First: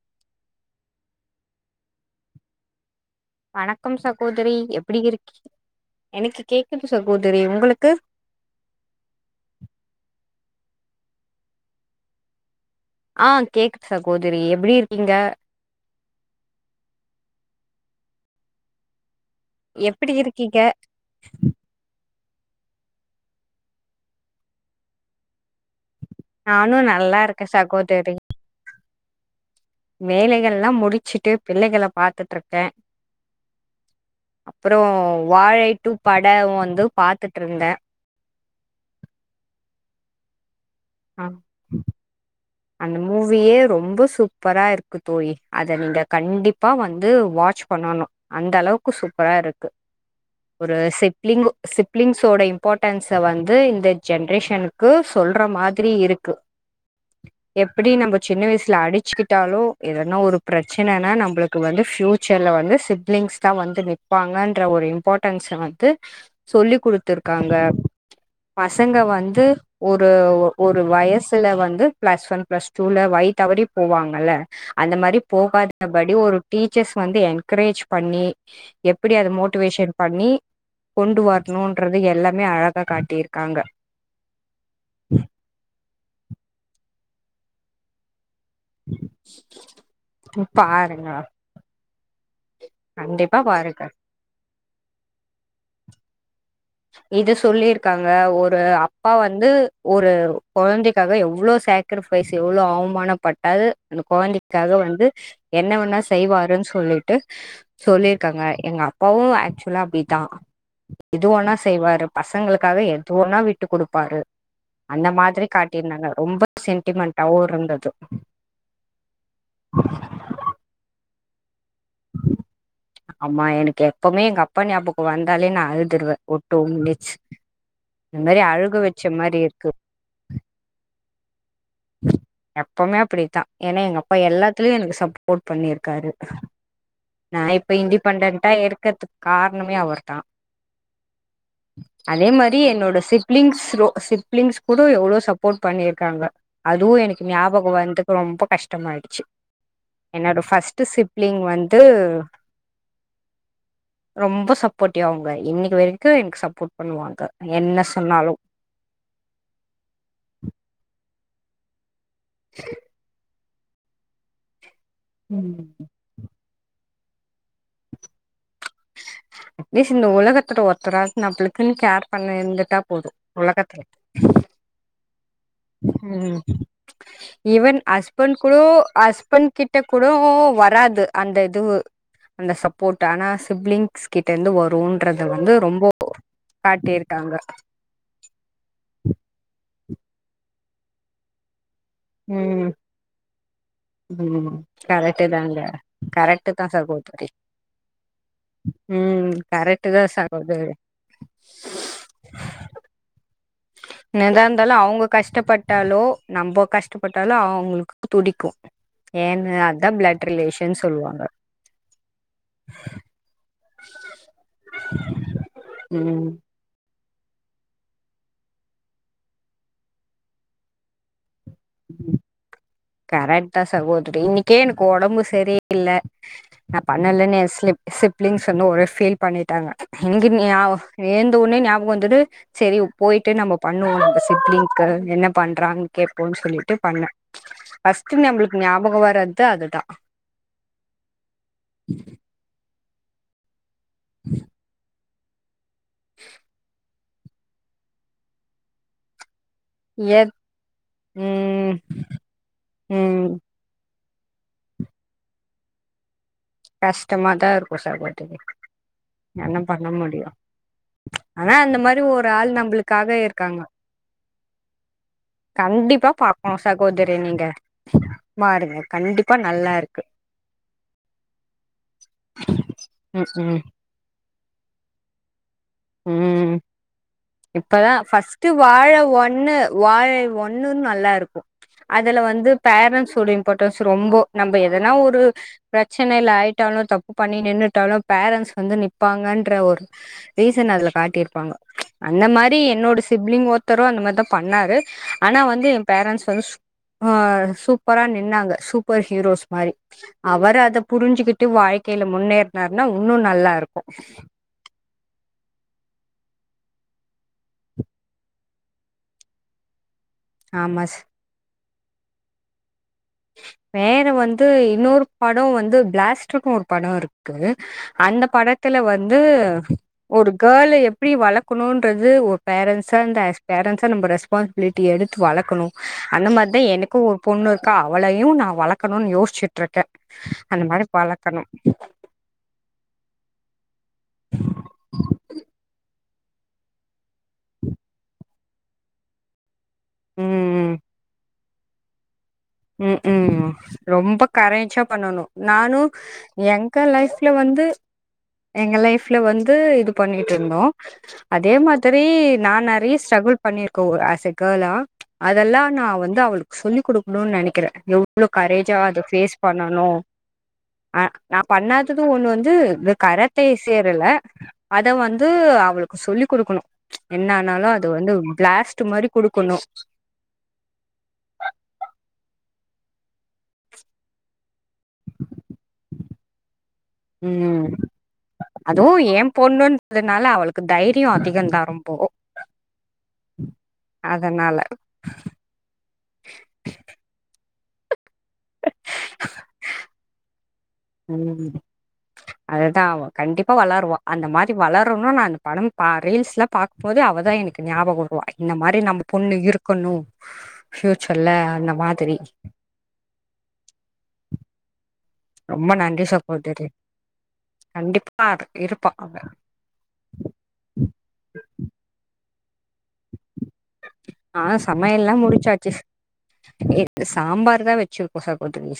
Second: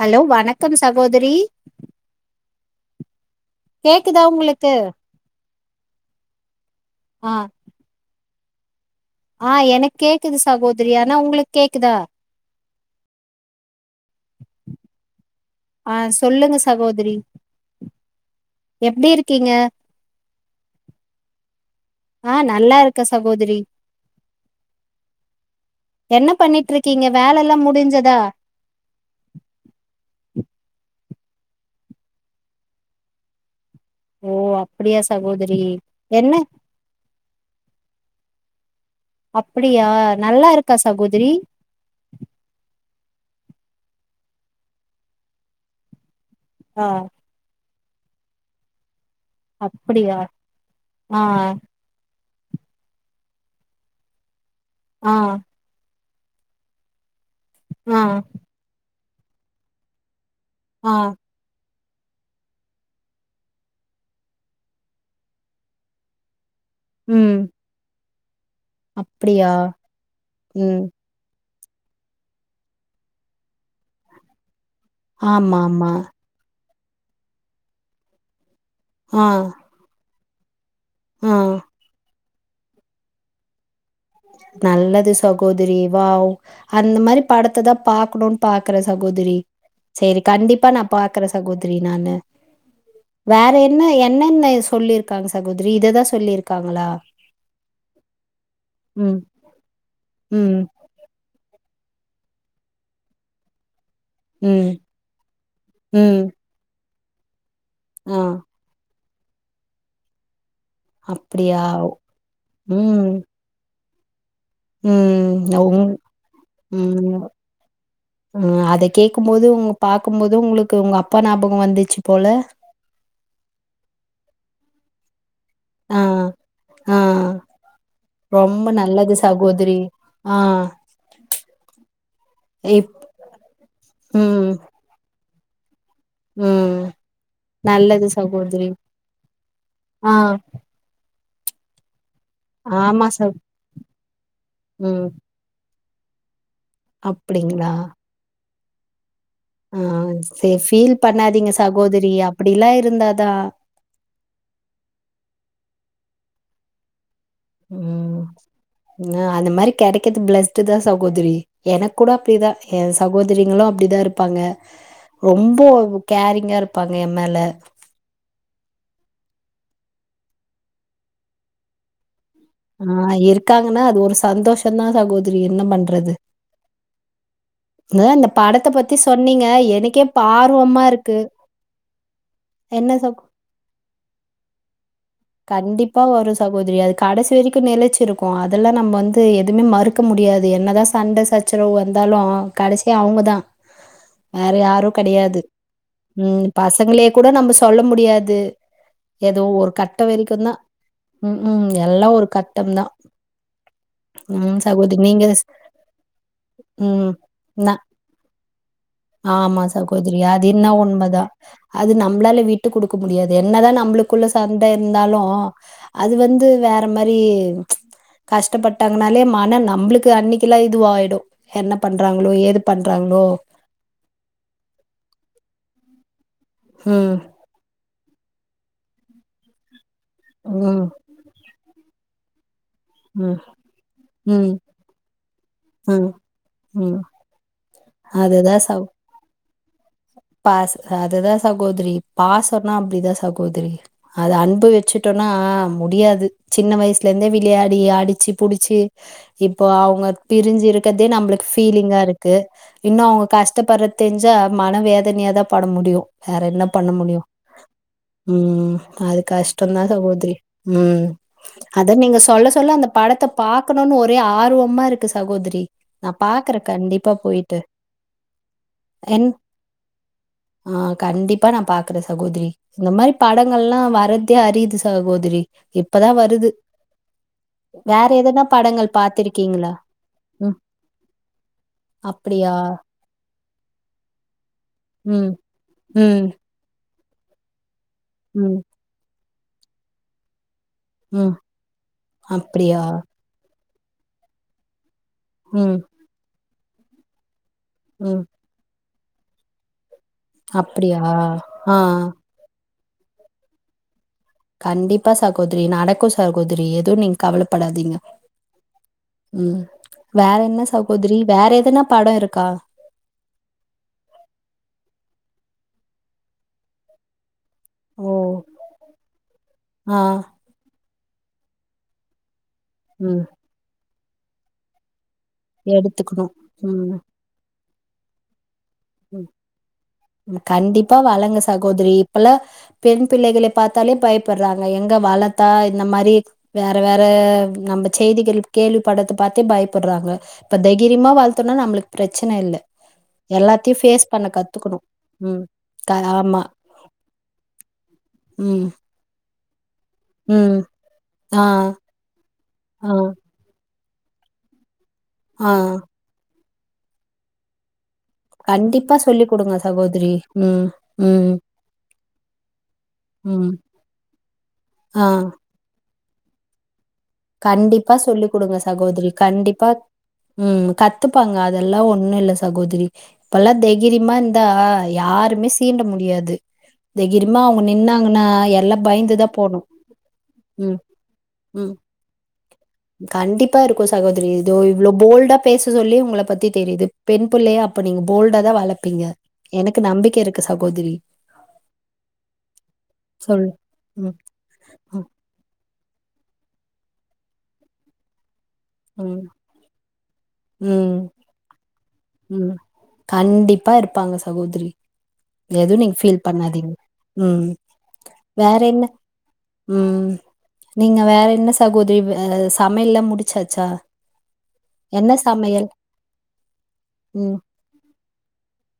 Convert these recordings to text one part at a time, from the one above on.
Hello வணக்கம் சகோதரி வணக்கம் கேக்குதா சகோதரி உங்களுக்கு எப்டி இருக்கி எனக்கு கே க்குது ஆ சகோதரி உங்களுக்கு ஆ எனக்கேக்குது சகோதரி ஆனா உங்களுக்கேக்குதா ஆ கேக்கு ஆ சொல்லுங்க சகோதரி எப்படி இருக் எப்படி இருக்கீங்க ஆ நல்லா இருக்க சகோதரி என்ன பண்ணிட்டு நானு இருக்கீங்க நல்லா வேலை இருக்கே எல்லாம் முடிஞ்சதா வேலைகல்லாம் முடிச்சிட்டு பிள்ளைகளை பாத்துட்டு இருக்கேன் ஓ அப்புறம் அப்டியா சகோதரி வாழை டூ என்ன படம் வந்து பாத்துட்டு இருந்தேன் அப்படியா நல்லா இருக் கா அ சாகோதரி அந்த மூவியே ரொம்ப சூப்பரா இருக்கு தோழி அத நீங்க கண்டிப்பா ஆ வந்து வாட்ச் பண்ணணும் அந்த அளவுக்கு சூப் பாருக்கு அப்டியா ஒரு ஆ சிப்ளிங்க் சிப்ளிங்க்ஸ் ட இம்பார்ட்டன்ஸ் வந்து இந்த ஜென்ரேஷனுக்கு ஆ சொல்ற மாதிரி இருக்கு கு எப்படி ஆ நம்ம சின்ன வயசுல அடிச் ச்சுக்கிட்டாலும் எதன்ன ஒரு ஆ பிரச்சனைனா நம்மளுக்கு வந்து ஃபியூச்சர்ல வந்து சிப்லிங்ஸ் தான் வந்து நிப்பாங்கன்ற ஒரு இம்பார்ட்டன்ஸ் வந்து சொல்லி ம் குடுத்துருக்காங்க பசங்க வந்து அப்டியா ஒரு ஒரு ம் வயசுல வந் வந்து ப்ளஸ் ஒன் ப்ளஸ் டூல வழிதவறி போவாங்கல்ல அந்த மாரி ஆமா ஆமா போகாதபடி ஒரு டீச்சர்ஸ் வந்து என்கரேஜ் பண்ணி எப்டி ஆ அது மோட்டிவேஷன் பண்ணி கொண்டு ஆ வரணுன்றது எல்ல மே அழகா காட்டியிருக்காங்க நல்லது சகோதரி வாவ் அந்த மாரி படத்த தா பாக்கணோன் பாக்குற சகோதரி சேரி கண்டிப்பா நா பாருங்க பாக்குற சகோதரி நானு கண்டிப்பா வேற பாருங்க என்ன என்னன்ன சொல்லிருக்காங்க சகோதரி இததா சொல்லிரு இத சொல்லிருக்காங்க ஒரு அப் பா ம், வந்து ஒரு ம், கொழந்தைக்காக எவ் ளோ சேக்ரிஃபைஸ் எவ்ளோ அவமானப்பட்டாது அந்த ம், கொழந்தைக்காக வந்து என்ன வேணா ம். செய்வாருன் சொல்லிட் டு ஆ சொல்லியிருக்காங்க எங்க அ ப்பாவு ஆக்சுவலா அப்டிதா எது வேணா அப்டியா செய்வாரு பசங்களுக்காக எதுவுன்னா விட்டு குடு ப்பாரு உம் உங் ரொம்ப உம் சென்டிமெண்டாவு இருந்தது உம் அத கேக்கும்போது உங்க பாக்கம்போது உங்களுக்கு உங்க அப் பா ஞாபொ கொ வந்துச்சி போல ஆமா எனக்கு எப்பமே எங்க அப்பா ஞாபகொ வந் தாலே நா ஆ, அழுதுருவ ஒரு டூ ஆ. மினிட்ஸ் இந்த மாரி ரொம்ப அழுக வச்ச நல்லது மாரி இருக்கு சகோதரி. ஆ, இப் எப்பவுமே அப்டித்தா ஏன்னா எங்க அப்பா ம், எல்லாத்துலயு எனக் சப் போட் பண்ணிரு க்காரு ம். நா இப்ப நல்லது இண்டிபெண்டன்ட்டா சகோதரி. இருக்கத்துக் கார்ணமே ஆ அவர்தா அதே மாரி என்னோட ஆமா ச சிப்லிங்ஸ் ரொ சிப்லிங்ஸ் கூட ம் எவ்ளோ சப்போட் பண்ணிருக்காங்க அதுவு எனக்கு அப்டிங்களா ஞாபகொ வந்ததுக் ரொம்ப கஷ் கஷ்டமாச்சு ஆ என்னோட சரி ஃபஸ்ட் ஃபீல் சிப்லிங் பண்ணாதீங்க வந்து சகோதரி அப்டிலா இருந்தாதா ரொம்ப சப்போர்ட்டிவ் அவங்க இன்னைக்கு வரை க்கு எனக்கு சப்போர்ட் பண்ணுவாங்க ம் சொன்னாலு ஆ அந்த மாரி கிடைக்கிறது பிளஸ்ட்டு தான் சகோதரி எனக் கூட அப்டி தா என் சகோத ங்களும் அப்படிதான் இருப்பாங்க ம் ரொம்ப கேரிங்கா இருப் பப்பாங்க எம் மேல அட்லீஸ்ட் இந்த உலக்குத்த ஒருத்தரா நம்பளுக்குன்னு கேர் பண்ண இருந்துட்டா போது ஆ உலகத்துல இருக்காங்கன்னா அது ஒரு சந்தோஷம்தான் சகோ ம் ஈவன் இந்த இந்த ஹஸ்பண்ட் கூட படத்த பத்தி சொன்னீங்க ஹஸ்பண்ட் கிட்ட எனக்கே கூட ஆர்வமா வராது இருக்கு அந்த இது அந்த என்ன சப்போர்ட் சகோ ஆனா சிப்லிங்ஸ் கிட்ட இருந்து வரும் கண்டிப்பா வரும் சகோதரி அது கடசி வரைக்கு நெலச்சு இருக்கு அதெல்லா நம்ப வந்து எதுவுமே மறு க்கு முடியாது என்னதா சண்ட சச்சரவு இருந்தாலு ம் கடைசியா அவங்கதா ம் வேற யாரு கரெக்ட் கெடையாது தாங்க ம் கரெக்ட் தா பசங்களே சகோதரி கூட நம்ப சொல்ல முடியாது ம் ஏதோ ஒரு கரெக்ட் கட் கட்ட தா வரைக்கு தா சகோதரி ம் ம் எல்லா ஒரு கட்டம் தா என்னதா ம் இருந்தாலு சகோத் அவங்க நீங்கஷ் கஷ்டப்பட்டாலோ நம்ம ம் கஷ்டப்பட்டாலோ மா அவங்களுக்கு துடிக்கு ஏன்னு ஆமா அதா சகோதரி பிளட் அது என்ன ரிலேஷன் உண்ம சொல்லுவாங்க தான் அது நம்மளால விட்டு கொடுக்க முடியாது என்னதா நம்மளுக்குள்ள சன் ந்தாலு அது ம் வந்து வேற இம்மாரி ம்ச் கஷ்ட்டபட்டாங்கனாலே மன நம்ளுக்கு அன்னிக்லா இதுவாய்டு என்ன பண்றாங்களோ ஏது பண்றாங்களோ கரெட் தான் சகோதிரி இன்னைக்கே எனக்கு ஒடம்பு சரி இல்ல நா ம் பண்ணலனே சிலிப் சிப் ப்லிங்ஸ் சொன்ன ஒனே ஃபீல் பண்ணிட்டாங்க [unintelligible] ம் ஏந்தவுனே ஞாபகம் வந் [unintelligible] சேரி பொய்ட்டு ம் நம்ப பண்ணுவோ நம்ப ம் சிப்லிங்க்கு என்ன பண்றாங்க ம் கேப்போன்னு சொல்லிட்டு ம் பண்ண அதுதா நம்ளுக்கு சகோ ஞாபகம் வராது த்தா அதுதா பாச அதுதா சகோதிரி பாசம்ன்ன இதா சகோதிரி அது அன்பு வெச்சுட் ட்டனா முடியாது சின்ன வயஸ் வீட்ல இருந்தே விளையாடி அடிச்சி புடிச்சி இப்போ அவங்க ஏ பிரிஞ்சி இருக்கிறதே நமக்கு ம் ஃபீலிங்கா இருக்கு இன்னும் ம் அவங்க கஷ்டப்படுறது தெஞ்ஜா மனவேத தனிய தா பாட முடியு வேற என்ன பண்ண முடியு கஷ்டமாதா இருக்கு சகோதரி உம் அது என்ன கஷ்டம் பண்ண தான் முடியு [unintelligible] உம் ஆனா அந்த அது மாரி நீங்க ஒரு சொல்ல ஆள் சொல்ல கஷ்டமா இருக்கு சகோதரி அந்த நம்மளுக்காக படத்த இருக்காங்க பாக்கணும்னு ஆர்வமா இருக்கு சகோதரி கண்டிப்பா நான் பாக்குற பாக்கணு கண்டிப்பா சகோதரி நீங்க போயிட்டு பாருங்க என் கண்டிப்பா நல்லா இருக்கு ஆஹ் காது இப்ப நா பாக்குற சகோதிரி இந்த மாரி ம் படங்கள்லா வரத் த்யா அறியுது சகோதிரி உம் இப்பதா வேற எதனா ஃபர்ஸ்ட்டு வாழ படங்கள் ஒன்னு பாத்திருக்கீங்களா? வாழை ம். ஒன்னுன்னு நல்லாருக்கு அதுல வந்து அப்படியா? பேரன்ஸோட இம்பார்ட்டன்ஸ் ரொம்போ நம்ம எதனா ஒரு ம். ம். பிரச்சனைல ஆயிட் தப்பு பண்ணி நின்னுட்டாலும் பேரன்ட்ஸ் ம். வந்து நிப்பாங்கன்னு டன்ற ஒரு ரீசன் அதுல ம். காட்டிருப்பாங்க அந்த மாதிரி அப்படியா? என்னோட சிப்லிங் ஒத் தரும் அந்த மாதிரி தான் பண்ணாரு ஆனா வந்து ம். என் பேரண்டட்ஸ் ஆஹ் சூப்பரா ம். நின்னாங்க சூ ப்பர் ஹுரோஸ் மாரி அவர் அத அப்படியா? புரிஞ்சுகிட்டு ஆ. வாழ்க்கையில முன்னேறுனாரு ன்னா இன்னும் நல்லா இருக்கும் கண்டிப்பா சகோதரி நடக்கும் சகோதரி எதுவும் நீங்க கவலைப்படாதீங்க உம் வேற என்ன ஆமா சி சகோதிரி வேற எதனா படம் இருக்கா வேற வந்து இன்னொரு படம் வந்து பிளாஸ்டருன்னனு ஒரு படம் இருக்கு அந்த ஓ! படத்துல வந்து ஆ ஒரு கேர்ள் எ எப்படி வளர்க்கணுன்றது ஒ பேரன்ட்ஸ் ஆ ம் அஸ் பேரன்ஸ் நம்ம ரெஸ்பான்சிபிலிட்டி எடுத்து வளக்கணும் எடுத்துக்கணு அந்த மாதிரிதான் ம் ம் எனக்கும் ஒரு பொண்ணு இரு அவளயு நா வளக் கண்டிப்பா வளங்க வளக்கணு சகோதரி இப்பல்லா பெண் பிள்ளைகள பாத்தாலே பயப்பட்றாங்க எங்க வளத்தா இந்த மாரி வேற வே ற நம்ம செய்திகள் கேள்விபடற்த்த பாத்து பய பட்றாங்க இப்ப தகிரிமா வளத் துனா நம்ளுக் பிர உம் உம் ரொம்ப பண்ண கத்துக்கணு கரேன்ச்சா பண்ணணு ம் நானு க ஆமா எங்க லைஃப்ல வந்து ம் எங்க லைஃப்ல வந்து இது ம் பண்ணிட்ருந்தோ ஆ அதே மாதிரி நா ஆ நெறைய ஸ்ட்ரகுள் பண்ணிர்க் கோ ஆஸ் அ கேர்ளா ஆ அதெல்லா நா வந்து அவளுக் சொல்லி் குடு க்ணு நனைக்கிறே வ்ளோ கரேஜா கண்டிப்பா அத சொல்லி ஃபேஸ் குடுங்க பண்ணணு சகோதரி ம் அ ம் நா பண்ணாதது ஒன்னு வந்து இந்த கராத்தே ம் சேரல அத ஆ வந்து அவளுக் சொல்லி் குடுக்கணு என்ன ஆனாலு அது கண்டிப்பா வந்து சொல்லி குடுங்க பிளாஸ்ட் சகோதரி மாரி குடுக்கணு கண்டிப்பா உம் கத்துப்பாங்க அதெல்லா ஒன்னுல்ல சகோதிரி இப்பல்லா தகிரிமா [unintelligible] தா யாருமே சீண்ட முடியாது தெகிரிமா அவங்க ம் நின்னாங்கன்னா எல்லா அதுவு பயந்து ஏ தா போணு பொண்ணுன்றதுனால அவளுக்கு தைரியோ அதிகந்தா ரொம்போ கண்டிப்பா இருக்கு சகோதரி இதோ அதனால இவ்ளோ போல்டா பேச சொல்லி உங்கள பத்தி தெரியுது பெண் பிள்ளைய அப்ப நீங்க போல்டா தா வளப்பீங்க எனக்கு நம்பிக்க இருக்கு சகோதரி. உம் அது தா அவ சொல்லு. கண்டிப்பா வளர்வா ம், அந்த மாரி ம், வளரனுன் நானு பனம் பா ரீல்ஸ்லா பாக்கும்போது அவ தா எனக்கு ஞாபகோ வர்வா இந்த மாரி நம்ம ம், பொண்ணு இருக்கணு ஃப்யூச்சர்ல அந்த மா உம் கண்டிப்பா இருப்பாங்க சகோதிரி ரொம்ப எது நீங் நன்றி ஃபீல் சகோதரி பண்ணாதீங் கண்டிப்பா வேற என்ன இருப்பா அவ நீங்க வேற என்ன சகோதரி [unintelligible] சமையல்லா முடிச்சாச்சா ஆ என்ன சமையல்லா சமையல் முடிச்சாச்சு ம். சாம்பார் தா வெச்சிருக்கோ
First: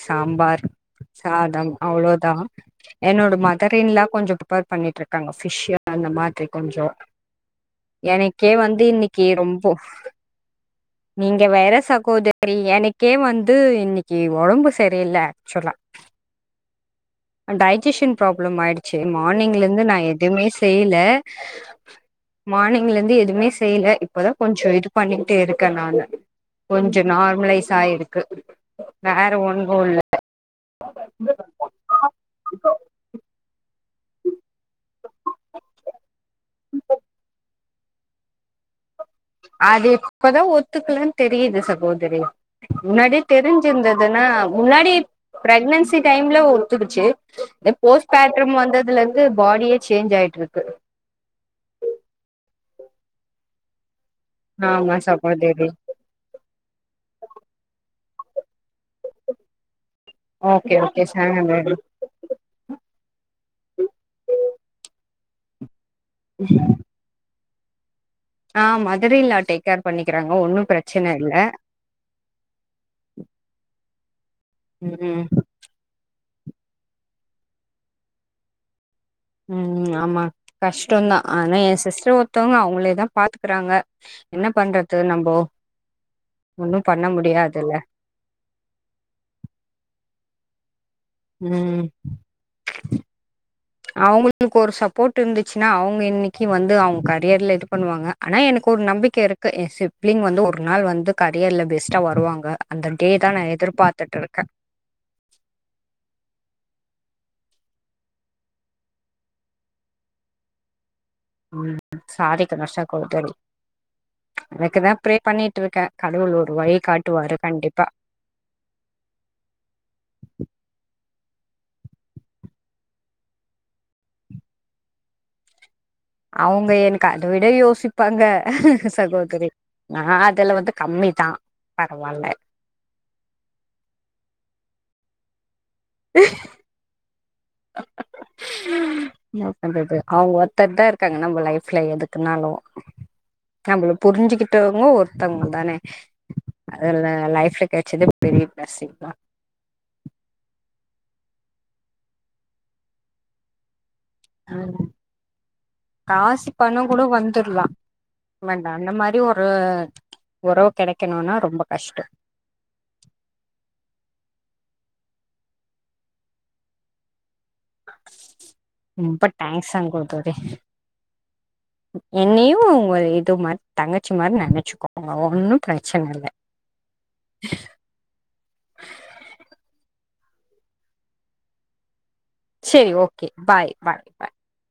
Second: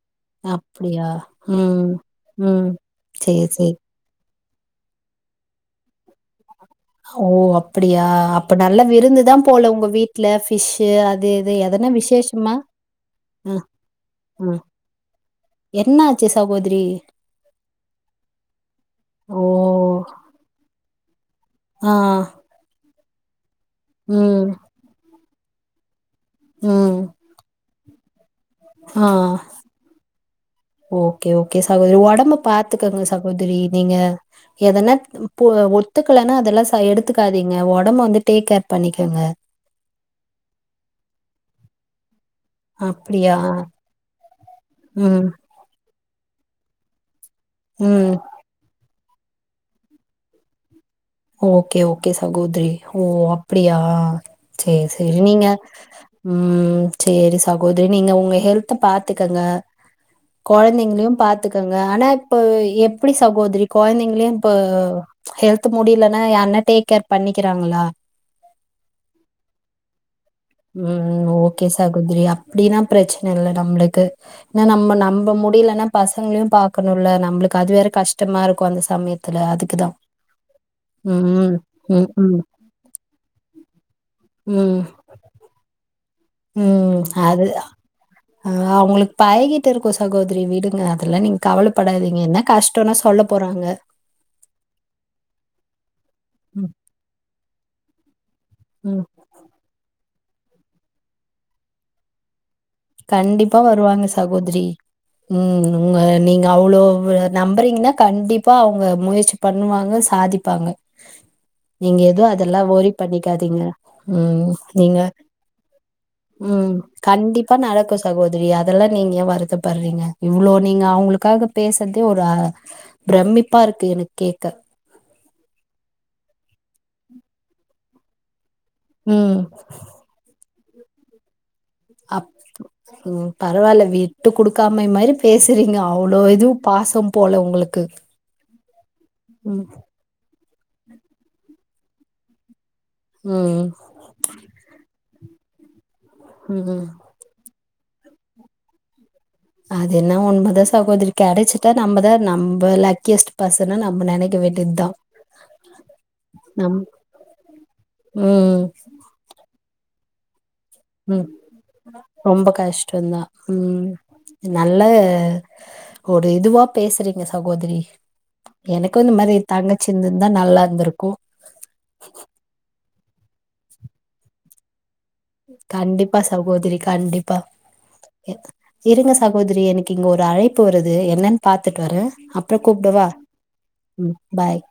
சாம்பார், அப்படியா? சாதம் ம். அவ்வளோ தா ம். என்னோட சரி, சரி. மதர் இன் லா கொஞ்சோ ப்ரிப்பேர் பண்ணிட்ருக்காங்க ஃபிஷ் அந்த மாதிரி கொஞ்சோ ஓ அப்படியா எனக்கே அப்ப நல்லா வந்து விருந்து இன்னைக்கு தா ரொம்போ போல உங்க வீட்ல ஃபி நீங்க வேற சகோதரி எனக்கே வந்து ம், இன்னைக்கி ம். ஒடம்பு சரியில்ல ஆக்சுலா என்ன ஆச்சு சகோதரி? டைஜிஷின் ப்ராப்ளம் ஆயிடுச்சு மார்னிங்ல இருந்து நா எதுவுமே செய்யில ஆஹ் ங்குலேந்து எதுமே செய்யில இப்பதா கொஞ்சோ இது பண்ணி ட்டே இருக்கே நானு ம். கொஞ்ச நார்மலைஸ் ஆயிருக் கு ஆ. வேற ஒன்னுல்ல ஓகே ஓகே சகோ உங்க ஒடம்ப பாத்துக்கங்க சகோதரி நீங்க எதன்னா இப்போ ஒத்துக்கலன்னா அதெல்லாம் சா எடுத்துக்காதீங்க ஒடம்பு வந்து டேக் கேர் பண்ணிக் அது இப்பதா ஒத்துக்கலன்னனு தெரியுது சகோதரி முன்னாடி அப்படியா? தெரிஞ்சிருந்ததுன்னா முன்னாடி ம். ப்ரக்னன்சி டைம்ல ஒத்துக்குச்சு இந்த போஸ் ம் பேட்ரம் வந்ததுலேருந் ந்து பாடியே சேஞ்ச் ஆயிட்டு இருக்கு ஓகே ஓகே சகோதிரி ஓ அப்புடியா செரி ஆமா செரி நீங்க சகோதரி உம் செரி சகோத நீங்க உங்க ஹெல்த பாத்துக்கங்க ஓகே ஓகே கொழந்தைங்களியும் சகோதரி பாத்துக்கோங்க ஆனா இப்ப எப்டி சகோதரி கொழந்தைங்களியும் இப்போ ஹெல்த்ப் இல்லனா யார்னா டேக் கேர் பண்ணி க்கிறாங்களா ஆஹ் mother in law take care பண்ணி உம் ஓகே சகோதிரி அப்டின்னா ப்ரச்சன இல்ல நம்ளுக்கு ஏன்னா நம்ம ம் நம்ம முடியிலன்னா ப சங்களையும் பாக்குணு இல்ல நம்மளுக்கு அது வேற கஷ்டமா இருக்கு அந்த சமயத்துல அதுக்குதா உம் ஆமா கஷ்டம்தா ம் ஆனா என் ம் சிஸ்டர் ம் ஒருத்தவங்க அவ்ங்ளே தா பாத்துக்குறாங்க என்ன ம் பண்றது நம்போ ஒன்னு பண்ண முடியாதுல்ல ஆஹ் அவ்ங்களுக்கு பழகிட்ட இருக்கு சகோதரி விடுங்க அதெல்லாம் நீங்க ம் கவலப்படாதீங்க என்ன கஷ்டோனா சொல்ல போறாங்க அவங்களுக்கு ஒரு சப்போர்ட் இருந்துச்சுன்னா அவுங் இன்னைக்கு ம், வந்து அவுங்க கரியர்ல இது பண்ணுவாங்க ஆனா எனக்கு ஒரு ம். நம்பிக்க இருக்கு எ சிப் பிளிங் வந்து ஒரு நாள் வந்து கரியர்ல பெஸ்ட்டா வருவாங்க அந்த டே தா நா கண்டிப்பா வருவாங்க எதிர்பாத்துட்டு இருக்கே சகோதரி உம் உங்க நீங்க அவ்ளோ நம்புறீங்கன்னா கண்டிப்பா அவங்க முயற்சி பண்ணுவாங்க சாதிப்பாங்க நீங்க உம் எதுவும் சாதிக்க அதெல்லாம் நஷா ஒரி கோத்தாரி பண்ணிக்காதீங்க. ம். அதுக்குதா நீங்க ப்ரே பண்ணிட்டு இருக்கே கடவுள் ஒரு வழி காட்டுவாருனு ப்ப நடக்கு சகோதரி அதெல்லா நீங்க வருத்தப்படுறீங்க இவ்வளோ நீங்க அவங்களுக்கு க்காக பேசறதே ஒரு பிரமிப்பா இருக்கு எனக்கு கேக்க அவங்க எனக்கு அத விட யோசிப்பாங்க ம். சகோதரி நா அதுல்ல வந்து கம்மி தா அப் உம் பரவால்ல விட்டு குடுக்காம அம்மை மாதிரி பேச சரிங்க அவ்ளோ எதும் பாசம் போல உங்களுக்கு உம் தத்தா இருக்காங்க நம்ம லைஃப்ல எதுக்குனாலும் ம் நம்மள புரிஞ்சுகிட்டவங்க ஒரு தங்கந்தானே ம் அதல்ல லைஃப் ல கெடச்சதே பெரிய ப்ளஸ் இது தா கெடைச்சிட்டா நம்மதா நம்ம லக்கியஸ்ட் பர்சன நம்ம நெனைக்க வேண்டியதுதா காசு நம் பணங் கூட வந்துர்லா வேண்டா அந்த மாரி ஒரு உறவு உம் கெடைக்கணுனா ரொம்ப கஷ்டோ ரொம்ப கஷ்டந்தான் உம் ந நல்ல ஒரு இதுவா பேசுற சகோதரி எனக்கு இந்த ரொம்ப மாரி தேங்க்ஸ் தங்கச்சி இருந்துருந்தா சகோதரி நல்லாருந்துருக்கு து மாரி தங்கச்சி மாரி நெனச்சுக்கோ கண்டிப்பா சகோதரி கண்டிப்பா இ இருங்க சகோதரி எனக்கு இங்க ஒரு ஒரு அழைப்பு வருது என்னன்னு பாத்துட்டு வர அப்பர செரி கூப்டவா ஓகே பாய் பாய் ம் பாய்